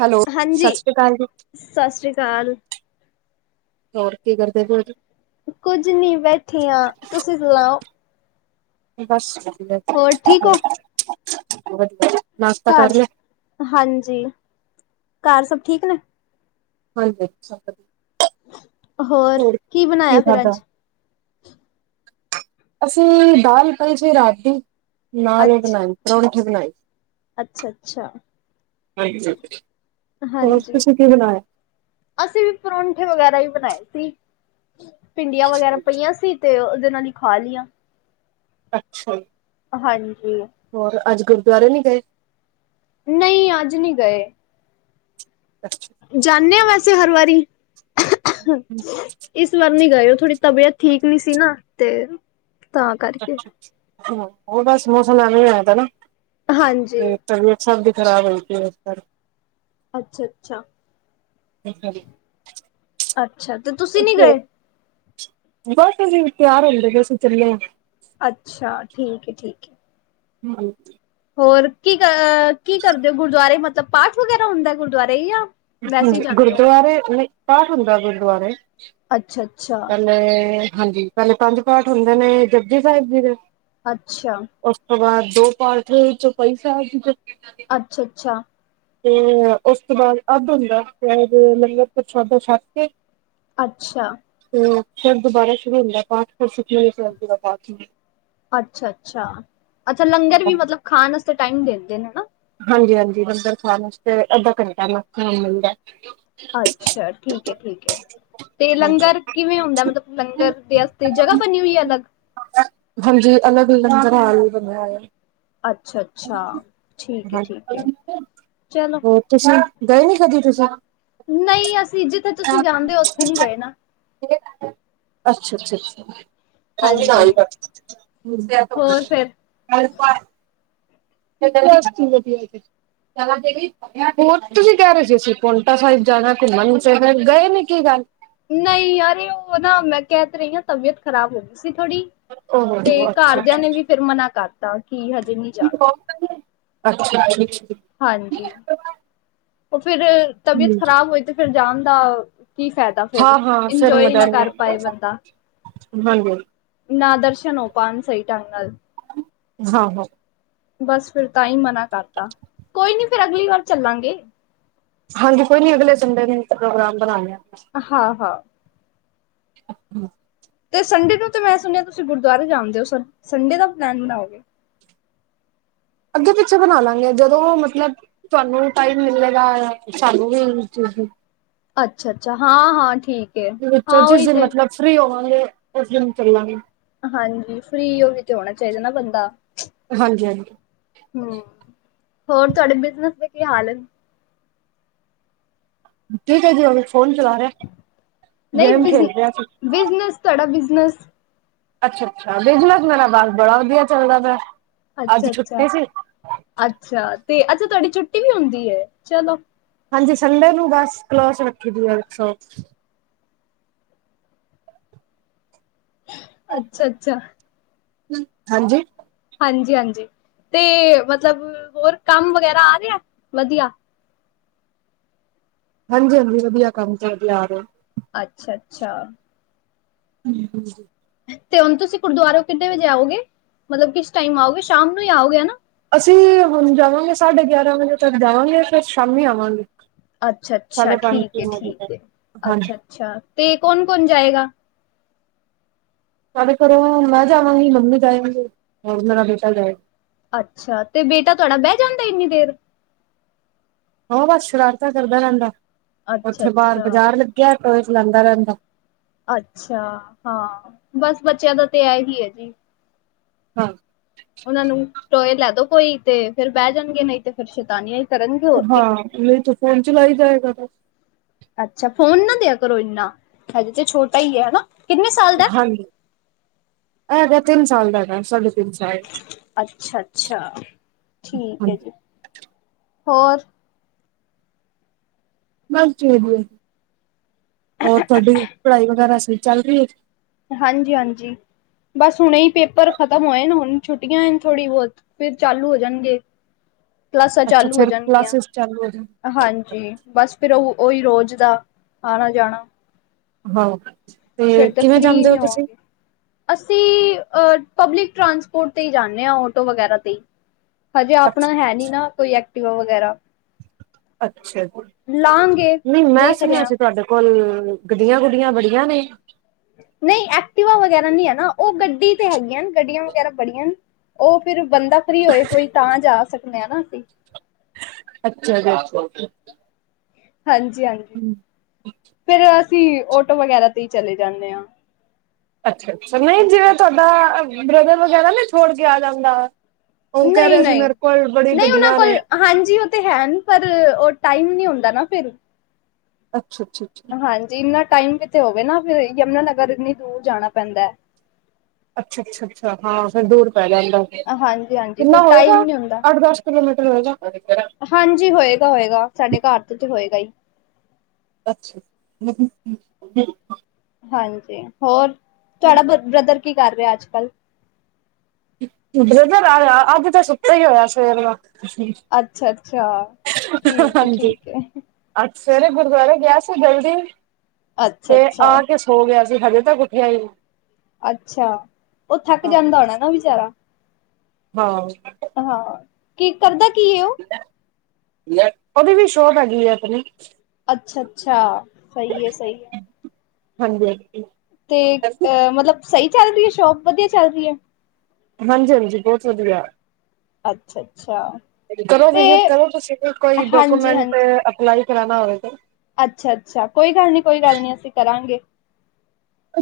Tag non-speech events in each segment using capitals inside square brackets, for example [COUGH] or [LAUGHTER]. Hello ਸਤਿ ਸ਼੍ਰੀ ਕਾਲ ਜੀ ਸਸ ਰੀ ਕਾਲ। ਹੋਰ ਕੀ ਕਰਦੇਂ ਪਏ ਓ ਜੀ ਕੁੱਝ ਨੀ ਬੈਠੀ ਆਂ ਤੁਸੀਂ ਸੁਣਾਓ। ਬਸ ਵਦੀਆ ਐਂ। ਹੋਰ ਠੀਕ ਓ? [INAUDIBLE] ਘਰ ਕਰ ਲਿਆ ਹਾਂਜੀ ਘਰ ਸਭ ਠੀਕ ਨੇ? ਹਾਂਜੀ। [UNINTELLIGIBLE] ਹੋਰ, ਕੀ ਬਣਾਇਆ ਫੇਰ ਅੱਜ। ਅਸੀਂ ਦਾਲ ਪਈ ਜੇ ਰਾਤ ਦੀ, ਨਾਲ ਓ ਅੱਛ ਬਣਾਈ ਪਰੌਂਠੀ ਬਣਾਈ। ਅੱਛਾ-ਅੱਛਾ। ਹੋਰ, ਹਾਂਜੀ। ਤੁਸੀਂ ਕੀ ਬਣਾਇਆ। [UNINTELLIGIBLE] ਅਸੀਂ ਵੀ ਪਰੋਂਠੇ ਵਗੈਰਾ ਈ ਬਣਾਏ ਸੀ, ਭਿੰਡੀਆਂ ਵਗੈਰਾ ਪਈਆਂ ਸੀ। ਤੇ ਓਦੇ ਨਾਲ ਈ ਖਾ ਲੀਆਂ। ਅੱਛਾ। ਹਾਂਜੀ। ਹੋਰ ਅੱਜ ਗੁਰਦੁਆਰੇ ਨੀ ਗਏ। ਨਈ ਅੱਜ ਨਈ ਗਏ। ਅੱਛਾ। ਜਾਨੇ ਆ ਵੈਸੇ ਹਰ ਵਾਰੀ। ਇਸ ਵਾਰ ਨੀ ਗਏ, ਓ ਥੋੜੀ ਤਬੀਅਤ ਠੀਕ ਨੀ ਸੀ, ਨਾ ਤੇ ਤਾਂ ਕਰਕੇ। ਹੋਰ ਬਸ ਮੌਸਮ ਐਵੇਂ ਹੋਇਆ ਦਾ ਨਾ। ਹਾਂਜੀ। ਤੇ ਤਬੀਅਤ ਸਭ ਦੀ ਖਰਾਬ ਹੋਈ ਪਈ ਏ, ਇਸ ਕਰਕੇ। ਅੱਛਾ- ਅੱਛਾ। ਇਸੇ ਲਈ ਅੱਛਾ ਅੱਛਾ ਤੇ ਤੁਸੀਂ ਨੀ ਗਏ। ਬਸ ਅਸੀਂ ਵੀ ਤਿਆਰ ਹੁੰਦੇ ਪਏ ਸੀ, ਅਸੀਂ ਚੱਲੇ ਆ। ਅੱਛਾ, ਠੀਕ ਏ, ਠੀਕ ਏ। ਹਾਂਜੀ। ਹੋਰ ਕੀ ਅ, ਕੀ ਕਰਦੇ ਗੁਰਦੁਆਰੇ ਮਤਲਬ ਪਾਠ ਵਗੈਰਾ ਹੁੰਦਾ ਗੁਰਦੁਆਰੇ ਜਾਂ ਵੈਸੇ ਹੀ ਹਾਂਜੀ, ਜਾਂਦੇ ਹੋ ਗੁਰਦੁਆਰੇ ਨਈ ਪਾਠ ਹੁੰਦਾ ਗੁਰਦੁਆਰੇ। ਅੱਛਾ -ਅੱਛਾ। ਪੇਲੇ ਹਾਂਜੀ ਪੇਲੇ ਪੰਜ ਪਾਠ ਹੁੰਦੇ ਨੇ ਜਪਜੀ ਸਾਹਿਬ ਜੀ ਦੇ। ਅੱਛਾ। ਓਸ ਤੋਂ ਬਾਅਦ ਦੋ ਪਾਠ ਚੌਪਈ ਸਾਹਿਬ ਜੀ ਦੇ। ਅੱਛਾ -ਅੱਛਾ। ਤੇ ਓਸ ਤੋਂ ਬਾਅਦ ਅੱਧ ਹੁੰਦਾ, ਸ਼ਾਏਦ ਲੰਗਰ ਪ੍ਰਸ਼ਾਦਾ ਛੱਕ ਕੇ ਅੱਛਾ। ਤੇ ਓ, ਫਿਰ ਦੁਬਾਰਾ ਸ਼ੁਰੂ ਹੁੰਦਾ ਪਾਠ, ਫਿਰ ਸੁਖਮਨੀ ਸਾਹਿਬ ਜੀ ਦਾ ਪਾਠ ਹੁੰਦਾ। ਅੱਛਾ- ਅੱਛਾ, ਅੱਛਾ ਲੰਗਰ ਵੀ ਹੁੰਦਾ। ਮਤਲਬ ਖਾਣ ਵਾਸਤੇ ਟਾਈਮ ਦਿੰਦੇ ਨੇ ਹਨਾ। ਹਾਂਜੀ -ਹਾਂਜੀ ਲੰਗਰ ਖਾਣ ਵਾਸਤੇ ਅੱਧਾ ਘੰਟਾ ਮੈਕਸੀਮਮ ਮਿਲਦਾ। ਅੱਛਾ, ਠੀਕ ਏ- ਠੀਕ ਏ। ਤੇ ਹਾਂਜੀ। ਲੰਗਰ ਕਿਵੇਂ ਹੁੰਦਾ ਮਤਲਬ, ਲੰਗਰ ਦੇ ਵਾਸਤੇ ਜਗ੍ਹਾ ਬਣੀ ਹੋਈ ਏ ਅਲੱਗ। ਹਾਂਜੀ, ਅਲੱਗ ਲੰਗਰ ਹਾਲ ਵੀ ਬਣੇਆ ਹੋਏਆ। ਅੱਛਾ- ਅੱਛਾ ਠੀਕ ਹਾਂਜੀ ਏ-ਠੀਕ ਏ, ਚਲੋ। ਹੋਰ ਤੁਸੀਂ ਗਏ ਨੀ ਕਦੀ ਤੁਸੀਂ। ਨਈ ਅਸੀਂ ਜਿੱਥੇ ਤੁਸੀਂ ਜਾਂਦੇ ਓ, ਓਥੇ ਨਈ ਗਏ ਨਾ। ਅੱਛਾ- ਅੱਛਾ -ਅੱਛਾ। ਹਾਂਜੀ ਹੋਰ ਫਿਰ [INAUDIBLE] [INAUDIBLE] ਹੋਰ ਤੁਸੀਂ ਕੈ ਰਏ ਸੀ, ਅਸੀਂ ਪੋਂਟਾ ਸਾਹਿਬ ਜਾਣਾ, ਘੁੰਮਣ ਜਾਣਾ ਗਏ ਨੀ ਕੀ ਗੱਲ? ਨਈ ਯਾਰ ਓ, ਨਾ, ਮੈਂ, ਕੈ ਤਾ ਰਈ ਆ, ਤਬੀਅਤ ਖਰਾਬ ਹੋ ਗਈ ਸੀ ਥੋੜ੍ਹੀ। ਓ ਹੋ ਤੇ ਹੋ ਘਾਰ ਅੱਛਾ ਦੇਆਂ ਨੇ ਵੀ ਫੇਰ ਮਨਾ ਕਰਤਾ ਕਿ ਹਜੇ ਨਈ ਜਾਣਾ। ਅੱਛਾ ਅੱਛਾ ਅੱਛਾ। ਹਾਂਜੀ, ਓ ਫਿਰ ਤਬੀਅਤ ਹਾਂਜੀ ਖ਼ਰਾਬ ਹੋਈ ਤੇ ਫਿਰ ਜਾਣ ਦਾ ਕੀ ਫੈਦਾ ਹਾਂ ਫਿਰ, ਹਾਂ ਫਿਰ ਇੰਜੋਏ ਮਜ਼ਾ ਨਾ ਨੀ ਕਰ ਆਂਦਾ ਪਾਏ ਬੰਦਾ। [INAUDIBLE] ਨਾ ਦਰਸ਼ਨ ਹੋ ਪਾਨ ਸਹੀ ਢਂਗ ਨਾਲ ਹਾਂ-ਹਾਂ। ਬਸ ਫੇਰ ਤਾਂ ਈ ਮਨਾ ਕਰਤਾ ਕੋਈ ਨੀ ਫੇਰ ਅਗਲੀ ਵਾਰ ਚੱਲਾਂਗੇ। ਹਾਂਜੀ ਕੋਈ ਨੀ ਅਗਲੇ ਸੰਡੇ ਨੂੰ ਪ੍ਰੋਗਰਾਮ ਬਣਾਦੇ ਆ। ਹਾ-ਹਾ। ਹਾਂ ਤੇ ਸੰਡੇ ਨੂੰ ਤੇ ਮੈਂ ਸੁਣਿਆ ਤੁਸੀਂ ਗੁਰਦੁਆਰੇ ਜਾਂਦੇ ਓ ਸੰਡੇ ਦਾ ਪਲੈਨ ਬਣਾਓਗੇ। ਅੱਗੇ-ਪਿੱਛੇ ਬਨਾ ਲਾਂਗੇ ਜਦੋਂ ਮਤਲਬ ਤੁਹਾਨੂੰ ਵੀ ਟਾਈਮ ਮਿੱਲੇਗਾ, ਸਾਨੂੰ ਵੀ [UNINTELLIGIBLE] ਅੱਛਾ-ਅੱਛਾ ਹਾਂ-ਹਾਂ ਠੀਕ। ਏ। ਵਿੱਚੋਂ ਹਾਂ ਜਿਸ ਉਹੀ ਦਿਨ ਤੇ। ਮਤਲਬ ਫਰੀ ਹੋਵਾਂਗੇ ਉਸ ਦਿਨ ਤੱਲਾਂਗੇ। ਹਾਂਜੀ ਫਰੀ ਓਹੀ ਤੇ ਹੋਣਾ ਚਾਈਦਾ ਨਾ ਬੰਦਾ। ਹਾਂਜੀ-ਹਾਂਜੀ। ਹੂਂ, ਹੋਰ ਤੁਹਾਡੇ ਬਿਜਨਸ ਦੇ ਕੀ ਹਾਲ ਏ। ਠੀਕ ਹੈ ਜੀ ਹੁਣ ਫੋਨ ਚਲਾ ਰੇਆ। ਨਹੀਂ ਬਿਜ, ਬਿਜਨਸ ਤੁਹਾਡਾ ਬਿਜਨਸ ਅੱਛਾ-ਅੱਛਾ ਬਿਜਨਸ ਮੇਰਾ ਬਸ ਬੜਾ ਵਧੀਆ ਚੱਲਦਾ ਪੇਆ। ਅੱਛਾ-ਅੱਛਾ, ਅੱਛਾ ਤੇ ਅੱਛਾ ਤੁਆਡੀ ਛੁੱਟੀ ਵੀ ਹੁੰਦੀ ਐ ਚਲੋ ਹਾਂਜੀ ਸੰਡੇ ਨੂੰ ਬਸ ਕਲੋਸ ਰੱਖੀ ਦੀ ਹੈ ਸੋ਼ਪ। ਅੱਛਾ-ਅੱਛਾ। ਹਾਂਜੀ। ਹਾਂਜੀ-ਹਾਂਜੀ, ਤੇ ਮਤਲਬ ਹੋਰ ਕੰਮ ਵਗੈਰਾ ਆ ਰੇਆ ਵਧੀਆ। ਹਾਂਜੀ-ਹਾਂਜੀ ਵਧੀਆ ਕੰਮ ਚਲ ਰੇਆ ਆ ਰੇਆ। ਅੱਛਾ-ਅੱਛਾ। ਹਾਂਜੀ‌। ਤੇ ਹੁਣ ਤੁਸੀਂ ਗੁਰਦੁਆਰੇਓ ਕਿੱਨੇ ਵਜੇ ਆਓਗੇ, ਮਤਲਬ ਕਿਸ ਟਾਈਮ ਆਓਗੇ ਸ਼ਾਮ ਨੂੰ ਈ ਆਓਗੇ ਹੈਨਾ। ਅਸੀਂ ਵੀ ਹੁਣ ਜਾਵਾਂਗੇ ਸਾਢੇ ਗਿਆਰਾਂ ਵਜੇ ਤੱਕ ਜਾਵਾਂਗੇ, ਫੇਰ ਸ਼ਾਮੀ ਆਵਾਂਗੇ। ਅੱਛਾ-ਅੱਛਾ ਸਾਢੇ ਪੰਜ ਠੀਕ ਐ, ਤਿੰਨ ਵਜੇ ਤੱਕ ਠੀਕ ਐ ਹਾਂਜੀ ਅੱਛਾ-ਅੱਛਾ ਤੇ ਕੌਨ-ਕੌਨ ਜਾਏਗਾ? ਸਾਡੇ ਘਰੋ ਮੈਂ ਜਾਵਾਂਗੀ, ਮੰਮੀ ਜਾਏਗੀ, ਹੋਰ ਮੇਰਾ ਬੇਟਾ ਜਾਏ। ਅੱਛਾ ਤੇ ਬੇਟਾ ਤੁਹਾਡਾ ਬੈਅ ਜਾਂਦੈ ਇੰਨੀ ਦੇਰ। ਓਹ ਬਸ ਸ਼ਰਾਰਤਾਂ ਕਰਦਾ ਰੈਹੰਦਾ, ਅੱਛਾ ਉੱਥੇ ਬਾਰ ਅੱਛਾ ਬਾਜ਼ਾਰ ਲੱਗਿਆ ਟੋਏਸ ਲੈਂਦਾ ਰੈਹੰਦਾ। ਅੱਛਾ ਹਾਂ ਬਸ ਬੱਚਿਆਂ ਦਾ ਤੇ ਏਹੀ ਐ ਜੀ। ਹਾਂ। ਓਹਨਾਂ ਨੂੰ ਟੋਏ ਲੈ ਦੋ ਕੋਈ ਤੇ ਫੇਰ ਬੈ ਜਾਣਗੇ ਨਈ ਤੇ ਫੇਰ ਸ਼ੈਤਾਨੀਆਂ ਹੈ। ਹਾਂ ਨਈ ਤੇ ਫੋਨ ਚਲਾਈ ਜਾਏਗਾ। ਅੱਛਾ ਫੋਨ ਨਾ ਦੇਆ ਕਰੋ ਇੰਨਾ, ਹਜੇ ਤੇ ਛੋਟਾ ਈ ਐ ਹੈਨਾ। ਹਾਂਜੀ, ਐ ਹੈਗੈ ਤਿੰਨ ਸਾਲ ਦਾ ਹੈਗਾ, ਸਾਢੇ ਤਿੰਨ ਸਾਲ ਅੱਛਾ-ਅੱਛਾ ਠੀਕ ਐ ਹਾਂਜੀ। ਜੀ, ਹੋਰ ਬਸ ਜੀਵੇ ਹੋਏ, ਹੋਰ ਤੁਹਾਡੀ ਪੜ੍ਹਾਈ ਵਗੈਰਾ ਸਹੀਂ ਚੱਲ ਰੀਐ। ਹਾਂਜੀ-ਹਾਂਜੀ। ਬਸ ਹੁਣੇ ਈ ਪੇਪਰ ਖਤਮ ਹੋਏਨ, ਹੁਣ ਛੁੱਟੀਔ ਨ ਥੋੜੀ ਬਹੁਤ ਫੇਰ ਚਾਲੂ ਹੋ ਜਾਣਗੇ। ਕਲਾਸਾਂ ਅੱਛਾ ਚਾਲੂ ਹੋ ਫਿਰ ਜਾਣਗੀਆਂ। ਕਲਾਸਿਸ ਚਾਲੂ ਹੋ ਜਾਣ। ਹਾਂਜੀ, ਬਸ ਫੇਰ ਓਹ ਓਹੀ ਰੋਜ਼ ਦਾ ਆਣਾ-ਜਾਣਾ। ਹਾਂ, ਤੇ ਕਿਵੇਂ ਫ੍ਰਰੀ ਜਾਂਦੇ ਓ ਨਹੀਂ ਤੁਸੀਂ? ਹੋਵਾਂਗੇ ਅਸੀਂ ਅ ਪਬਲਿਕ ਟਰਾਂਸਪੋਰਟ ਤੇ ਜਾਂਦੇ ਹਾਂ ਆਟੋ ਵਗੈਰਾ ਤੇ। ਹਜੇ ਅੱਛ ਆਪਣਾ ਹੈ ਨੀ ਨਾ ਕੋਈ ਐਕਟੀਵਾ ਵਗੈਰਾ। ਅੱਛਾ ਜੀ। ਲਾਂਗੇ ਨਹੀਂ ਮੈਂ ਦੇਖ ਰਹੇ ਸੁਣਿਆ ਹਾਂ। ਸੀ ਤੁਹਾਡੇ ਕੋਲ ਗੱਡੀਆਂ- ਗੁਡੀਆਂ ਬੜੀਆਂ ਨੇ। ਨਹੀਂ ਐਕਟੀਵਾ ਵਗੈਰਾ ਨਹੀਂ ਹੈ ਨਾ ਉਹ ਗੱਡੀ ਤੇ ਹੈਗੀਆਂ, ਗੱਡੀਆਂ ਵਗੈਰਾ ਬੜੀਆਂ ਨੇ। ਉਹ ਫਿਰ ਬੰਦਾ ਫਰੀ ਹੋਏ ਕੋਈ ਤਾਂ ਜਾ ਸਕਦੇ ਹ ਨਾ ਅਸੀਂ। ਅੱਛਾ ਜੀ। ਹਾਂਜੀ- ਹਾਂਜੀ। ਹੂ ਫੇਰ ਅਸੀਂ ਔਟੋ ਵਗੈਰਾ ਤੇ ਹੀ ਚਲੇ ਜਾਂਦੇ ਹਾਂ। ਅੱਛਾ- ਅੱਛਾ, ਨਹੀਂ ਜਿਵੇਂ ਤੁਹਾਡਾ ਬ੍ਰਦਰ ਵਗੈਰਾ ਨਾ ਛੋੜ ਕੇ ਆ ਜਾਂਦਾ। ਉਹ ਕਹਿ ਨਹੀਂ-ਨਹੀਂ ਰਿਹਾ ਸੀ ਨਹੀਂ ਮੇਰੇ ਕੋਲ ਬੜੇ ਨਹੀਂ ਉਹਨਾਂ ਗੱਡੀਆਂ ਕੋਲ ਨੇ। ਹਾਂਜੀ ਉਹ ਤੇ ਹੈ ਪਰ, ਉਹ ਟਾਈਮ ਨਹੀਂ ਹੁੰਦਾ ਨਾ ਫਿਰ। ਅੱਛਾ -ਅੱਛਾ- ਅੱਛਾ। ਹਾਂਜੀ। ਇੰਨਾ ਟਾਈਮ ਕਿਤੇ ਹੋਵੇ ਨਾ ਫਿਰ ਯਮੁਨਾ ਨਗਰ ਇੰਨੀ ਦੂਰ ਜਾਣਾ ਪੈਂਦਾ। ਅੱਛਾ- ਅੱਛਾ- ਅੱਛਾ ਹਾਂ, ਫਿਰ ਦੂਰ ਪੈ ਜਾਂਦਾ। ਹੈ ਹਾਂਜੀ-ਹਾਂਜੀ ਫਿਰ ਕਿੰਨਾ ਹੋਏਗਾ ਟਾਈਮ ਨੀ ਹੁੰਦਾ ਅੱਠ- ਦਸ ਕਿਲੋਮੀਟਰ ਹੋਏ ਗਾ। ਹਜੇ ਕੇੜਾ। ਹਾਂਜੀ ਹੋਏਗਾ- ਹੋਏਗਾ ਸਾਡੇ ਘਰ ਤੋਂ ਤੇ ਹੋਏਗਾ ਹੀ। ਅੱਛਾ। [UNINTELLIGIBLE] ਹਾਂਜੀ। ਹੋਰ, ਤੁਹਾਡਾ ਬ ਬ੍ਰਦਰ ਕੀ ਕਰ ਰਿਹਾ ਅੱਜ ਕੱਲ੍ਹ। ਬ੍ਰਜਰ ਆ -ਆ ਅੱਜ ਤੇ ਸੁੱਤੇਈ ਹੋਇਆ ਸਵੇਰ ਦਾ। ਅੱਛਾ- ਅੱਛਾ, ਠੀਕ ਹੈ, ਠੀਕ ਹੈ। ਅੱ ਸਵੇਰੇ ਗੁਰਦੁਆਰੇ ਗਿਆ ਸੀ ਜਲਦੀ। ਤੇ ਆ ਅੱਛਾ-ਅੱਛਾ ਅੱਛਾ ਕੇ ਸੋ ਹੋ ਗਿਆ ਸੀ ਹਜੇ ਤੱਕ ਉੱਠਿਆ ਨਹੀ। ਅੱਛਾ। ਉਹ ਥੱਕ ਹਾਂ ਜਾਂਦਾ ਹੋਣਾ ਨਾ ਵਿਚਾਰਾ। ਹਾਂ। ਹਾਂ। ਕੀ ਕਰਦਾ ਕੀ ਹੈ ਉਹ। ਉਹਦੀ ਵੀ ਸ਼ੋਪ ਹੈਗੀ ਹੈ ਆਪਣੀ। ਅੱਛਾ- ਅੱਛਾ, ਸਹੀ ਹੈ, ਸਹੀ ਹੈ। ਹਾਂਜੀ। ਤੇ, ਹਾਂਜੀ ਅਹ ਮਤਲਬ ਸਹੀ ਚੱਲ ਰਹੀ ਹੈ ਸ਼ੋਪ ਵਧੀਆ ਚੱਲ ਰਹੀ ਹੈ। ਹਾਂਜੀ- ਹਾਂਜੀ, ਬਹੁਤ ਵਧੀਆ। ਅੱਛਾ ਅੱਛਾ ਕਰੋ ਤੇ ਵਿਜ਼ਿਟ ਕਰੋ ਤੁ ਸ ਕੋਈ ਹਾਂਜੀ ਡੋਕੂਮੈਂਟ ਹਾਂਜੀ ਲਾਈ ਕਰਨਾ ਹੋਏ ਤੇ। ਅੱਛਾ- ਅੱਛਾ, ਕੋਈ ਗੱਲ ਨੀ, ਕੋਈ ਗੱਲ ਨੀ ਅਸੀਂ ਕਰਾਂਗੇ।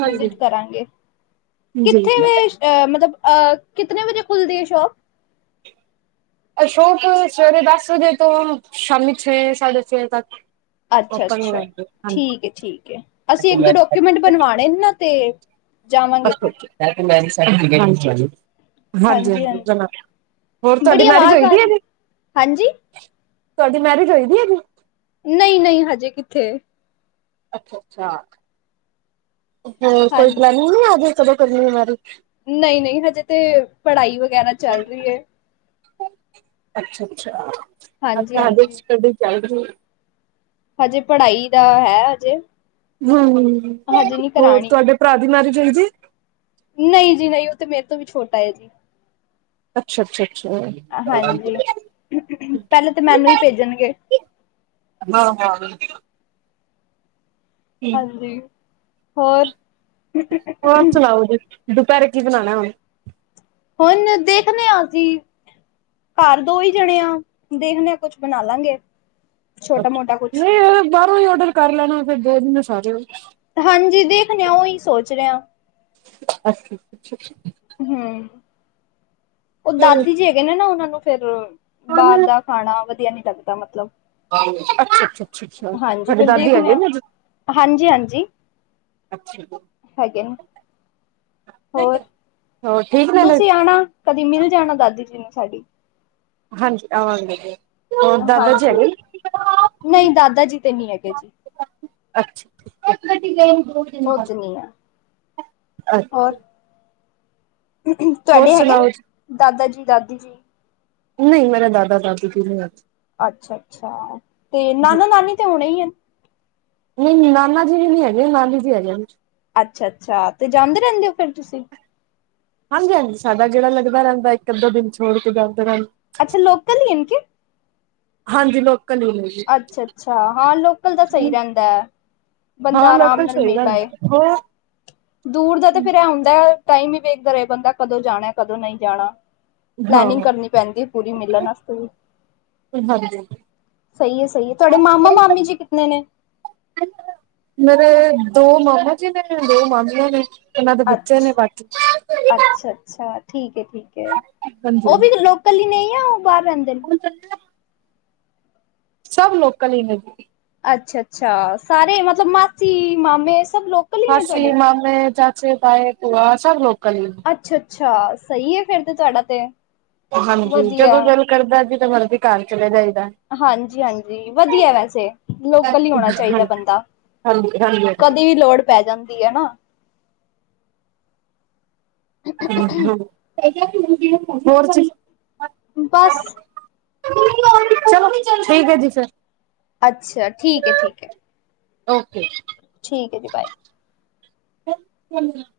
ਹਾਂਜੀ ਵਿਜਿਟ ਕਰਾਂਗੇ। ਜੀ ਕਿੱਥੇ ਵੇ ਅ ਮਤਲਬ ਕਿਤੇ ਵਜੇ ਖੁੱਲਦੀ ਹੈ ਸ਼ੋਪ। ਅਸ਼ੋਕ ਸਵੇਰੇ ਦਸ ਵਜੇ ਤੋਂ ਸ਼ਾਮੀ ਛੇ ਸਾਢੇ ਛੇ ਵਜੇ ਤੱਕ। ਅੱਛਾ- ਓਪਨ ਅੱਛਾ, ਰਹਿੰਦੇ ਹਾਂਜੀ ਠੀਕ ਹੈ, ਠੀਕ ਹੈ। ਅਸੀਂ ਇੱਕ ਦੋ ਡਾਕੂਮੈਂਟ ਬਣਵਾਣੇ ਨਾ ਤੇ ਜਾਵਾਂਗੇ ਦੱਸੋ, ਫਿਰ ਕੇ ਮੈਂ ਨਹੀ ਸੇਟੀਫਕੇਟ ਬਨਣੀ। ਹਾਂਜੀ। ਹਾਂਜੀ- ਹਾਂਜੀ, ਜਨਾ। ਹੋਰ ਤੁਹਾਡੀ ਬੜੀ ਮੈਰਿਜ ਆਵਾਜ਼ ਹੋਈ ਆ ਦੀ ਹੈ ਰਹੀ ਜੀ। ਹਾਂਜੀ ਤੁਹਾਡੀ ਮੈਰਿਜ ਹੋਦੀ ਏ ਜੀ। [UNINTELLIGIBLE] ਨਹੀਂ -ਨਹੀਂ, ਹਜੇ ਕਿੱਥੇ। ਅੱਛਾ- ਅੱਛਾ, ਹੋਰ ਕੋਈ ਹਾਂਜੀ, ਪਲੇਨੀਗ ਅਜੇ ਕਦੋਂ ਕਰਨੀ ਮੈਰੀਜ। ਨਹੀਂ- ਨਹੀਂ, ਹਜੇ ਤੇ ਪੜ੍ਹਾਈ ਵਗੈਰਾ ਚੱਲ ਰਹੀ ਹੈ। ਅੱਛਾ-ਅੱਛਾ, ਅੱਛਾ, ਹਜੇ ਹਾਂਜੀ-ਹਾਂਜੀ, ਸਟਡੀ ਚਲ ਰਹੀ ਏ? ਹਜੇ, ਪੜ੍ਹਾਈ ਦਾ ਹੈ ਹਜੇ। ਹੂੰ, ਹ ਹਜੇ ਨੀ ਹੋਰ ਕਰਾਣੀ। ਤੁਹਾਡੇ ਭਰਾ ਦੀ ਮੈਰਿਜ ਹੋਈ ਦੀ? ਨਹੀਂ ਜੀ, ਨਹੀਂ, ਉਹ ਤੇ ਮੇਰੇ ਤੋਂ ਵੀ ਛੋਟਾ ਏ ਜੀ। ਅੱਛਾ, ਅੱਛਾ, ਅੱਛਾ। ਹਾਂਜੀ, ਪਹਿਲੇ ਤਾ ਮੈਨੂੰ ਈ ਭੇਜਣਗੇ। ਹਾਂ-ਹਾਂ, ਹਾਂ ਹਾਂਜੀ, ਹੋਰ? ਹੋਰ ਸੁਣਾਓ ਜੀ, ਦੁਪਹਿਰੇ ਕੀ ਬਣਾਣਾ ਹੁਣ? ਹੁਨ, ਦੇਖਨੇ ਆ ਅਸੀ। ਘਰ ਦੋ ਈ ਜਣੇ ਆ, ਦੇਖਦੇ ਆਂ ਕੁਛ ਬਣਾ ਲਾਂਗੇ। ਅੱਛਾ, ਛੋਟਾ-ਮੋਟਾ ਕੁਛ। ਨਹੀਂ ਓ ਬਾਹਰੋਂ ਈ ਔਡਰ ਕਰ ਲੈਣਾ, ਫਿਰ ਦੋ ਦਿਨ ਏ ਸਾਰੇ। ਹਾਂਜੀ ਦੇਖਨੇ ਆਂ, ਉਹੀ ਸੋਚਰੇ ਆਂ। ਅੱਸ ਹੂੰ, ਉਹ ਅੱਛਾ ਦਾਦੀ ਜੀ ਹੈਗੇ ਨੇ ਨਾ, ਉਹਨਾਂ ਨੂੰ ਫਿਰ ਬਾਹਰ ਦਾ ਖਾਣਾ ਵਧੀਆ ਨੀ ਲੱਗਦਾ, ਮਤਲਬ। ਅੱਛਾ-ਅੱਛਾ, ਅੱਛਾ-ਅੱਛਾ, ਹਾਂਜੀ ਥੋਡੇ ਫਿਰ ਦਾਦੀ ਦੇਖਣੇ ਹੈਗੇ ਆ ਨੇ ਅਜੇ? ਹਾਂਜੀ ਹਾਂਜੀ ਅੱਛਾ, ਹੈਗੇ ਨੇ ਹੋਰ ਹੋਰ ਠੀਕ ਨੇ? ਤੁਸੀਂ ਆਣਾ ਕਦੀ ਮਿਲ ਜਾਣਾ, ਦਾਦੀ ਜੀ ਨੂੰ ਸਾਡੀ। ਹਾਂਜੀ, ਆਵਾਂਗੇ ਜੇ। ਹਾਂਜੀ, ਨਹੀਂ ਦਾਦਾ ਜੀ ਤੇ ਨਹੀਂ ਹੈਗੇ ਜੀ। ਅੱਛਾ, ਅੱ ਉਹ ਤੇ ਨੀ ਐ, ਹੋਰ? ਹੋਰ ਤੁਹਾਡੇ ਹੈਗੇ ਨੇ, ਸੁਣਾਓ ਦਾਦਾ ਜੀ, ਦਾਦੀ ਜੀ? ਨਹੀਂ, ਮੇਰੇ ਦਾਦਾ-ਦਾਦੀ ਜੀ ਨਹੀਂ ਹੈ। ਅੱਛਾ-ਅੱਛਾ, ਤੇ ਨਾਨਾ-ਨਾਨੀ ਤੇ ਹੋਣੇ ਈ ਨ? ਨਹੀਂ, ਨਾਨਾ ਜੀ ਵੀ ਨੀ ਹੈਗੇਨ, ਨਾਨੀ ਜੀ ਹੈਗੇਨ। ਅੱਛਾ-ਅੱਛਾ, ਤੇ ਜਾਂਦੇ ਰਹਿੰਦੇ ਓ ਫਿਰ ਤੁਸੀ? ਹਾਂਜੀ-ਹਾਂਜੀ, ਸਾਡਾ ਗੇੜਾ ਲੱਗਦਾ ਰਹਿੰਦਾ ਇੱਕ-ਅੱਧਾ ਦਿਨ ਛੋੜਕੇ ਜਾਂਓ ਤ ਰਹਿੰ ਅੱਛਾ, ਲੋਕਲ ਈ ਨ, ਕਿ? ਹਾਂਜੀ, ਲੋਕਲ ਈਨੇ। ਅੱਛਾ-ਅੱਛਾ, ਹਾਂ ਲੋਕਲ ਤਾ ਸਹੀ ਰਹਿੰਦਾ। ਹਾਂ ਬੰਦਾ ਅਰਾਮ ਲੋਕਲ ਨਾਲ ਸਹੀ ਮਿਲ ਆਏ, ਰਹਿੰਦੇ ਹੋਰ ਦੂਰ ਦਾ ਤੇ ਫਿਰ ਐ ਹੁੰਦੈ ਟਾਈਮ ਈ ਵੇਖਦਾ ਰਹੇ ਬੰਦਾ, ਕਦੋਂ ਜਾਣਾ, ਕਦੋਂ ਨਹੀਂ ਜਾਣਾ। ਹਾਂ ਪਲੈਨਿੰਗ ਕਰਨੀ ਪੈਂਦੀ ਏ, ਪੂਰੀ ਮਿਲਣ ਆਸਤੇ ਵੀ। ਹਾਂਜੀ। ਸਹੀ ਏ, ਸਹੀ ਏ, ਤੁਹਾਡੇ ਮਾਮਾ-ਮਾਮੀ ਜੀ ਕਿਤਨੇ ਨੇ? ਮੇਰੇ ਦੋ ਮਾਮਾ ਜੀ ਨੇ, ਦੋ ਮਾਮੀਆਂ ਨੇ। ਇਹਨਾਂ ਦੇ ਬੱਚੇ ਅੱਛ ਨੇ, ਬਾਕੀ। ਅੱਛਾ ਅੱਛਾ, ਠੀਕ ਏ, ਠੀਕ ਏ, ਹਾਂਜੀ ਉਹ ਵੀ ਲੋਕਲ ਈ ਨੇ, ਯਾ ਉਹ ਬਾਹਰ ਰਹਿੰਦੇਨ? ਹਾਂਜੀ ਸਭ ਲੋਕਲ ਈ ਨੇ। ਅੱਛਾ-ਅੱਛਾ, ਸਾਰੇ ਮਤਲਬ ਮਾਸੀ, ਮਾਮੇ ਸਭ ਲੋਕ ਮਾਸੀ, ਮਾਮੇ, ਚਾਚੇ, ਤਾਏ, ਭੂਆ ਸਭ ਲੋਕਲ ਈ ਨ। ਅੱਛਾ-ਅੱਛਾ, ਸਹੀ ਏ ਫਿਰ ਤੇ, ਤੁਹਾਡਾ ਤੇ। ਹਾਂਜੀ, ਵਧੀਆ। ਜਦੋਂ ਦੇਲ ਕਰਦਾ ਜਿਦੇ ਮਰਜ਼ੀ ਕਾਰ ਚਲੇ ਜਾਈਦਾ। ਹਾਂਜੀ-ਹਾਂਜੀ, ਵਧੀਆ ਵੈਸੇ ਲੋਕਲ ਹੀ ਹੋਣਾ ਚਾਈਦਾ ਬੰਦਾ। ਹਾਂਜੀ-ਹਾਂਜੀ। ਕਦੇ ਵੀ ਲੋੜ ਪੈ ਜਾਂਦੀ ਏਨਾ। [UNINTELLIGIBLE] ਬਸ। ਚਲੋ, ਠੀਕਐ ਜੀ ਫੇਰ। ਅੱਛਾ ਠੀਕ ਹੈ ਠੀਕ ਹੈ ਓਕੇ। ਠੀਕ ਐਜੀ ਬਾਏ। [UNINTELLIGIBLE]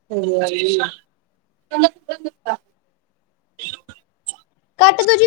[UNINTELLIGIBLE] ਕੱਟ ਦੋ ਜੀ।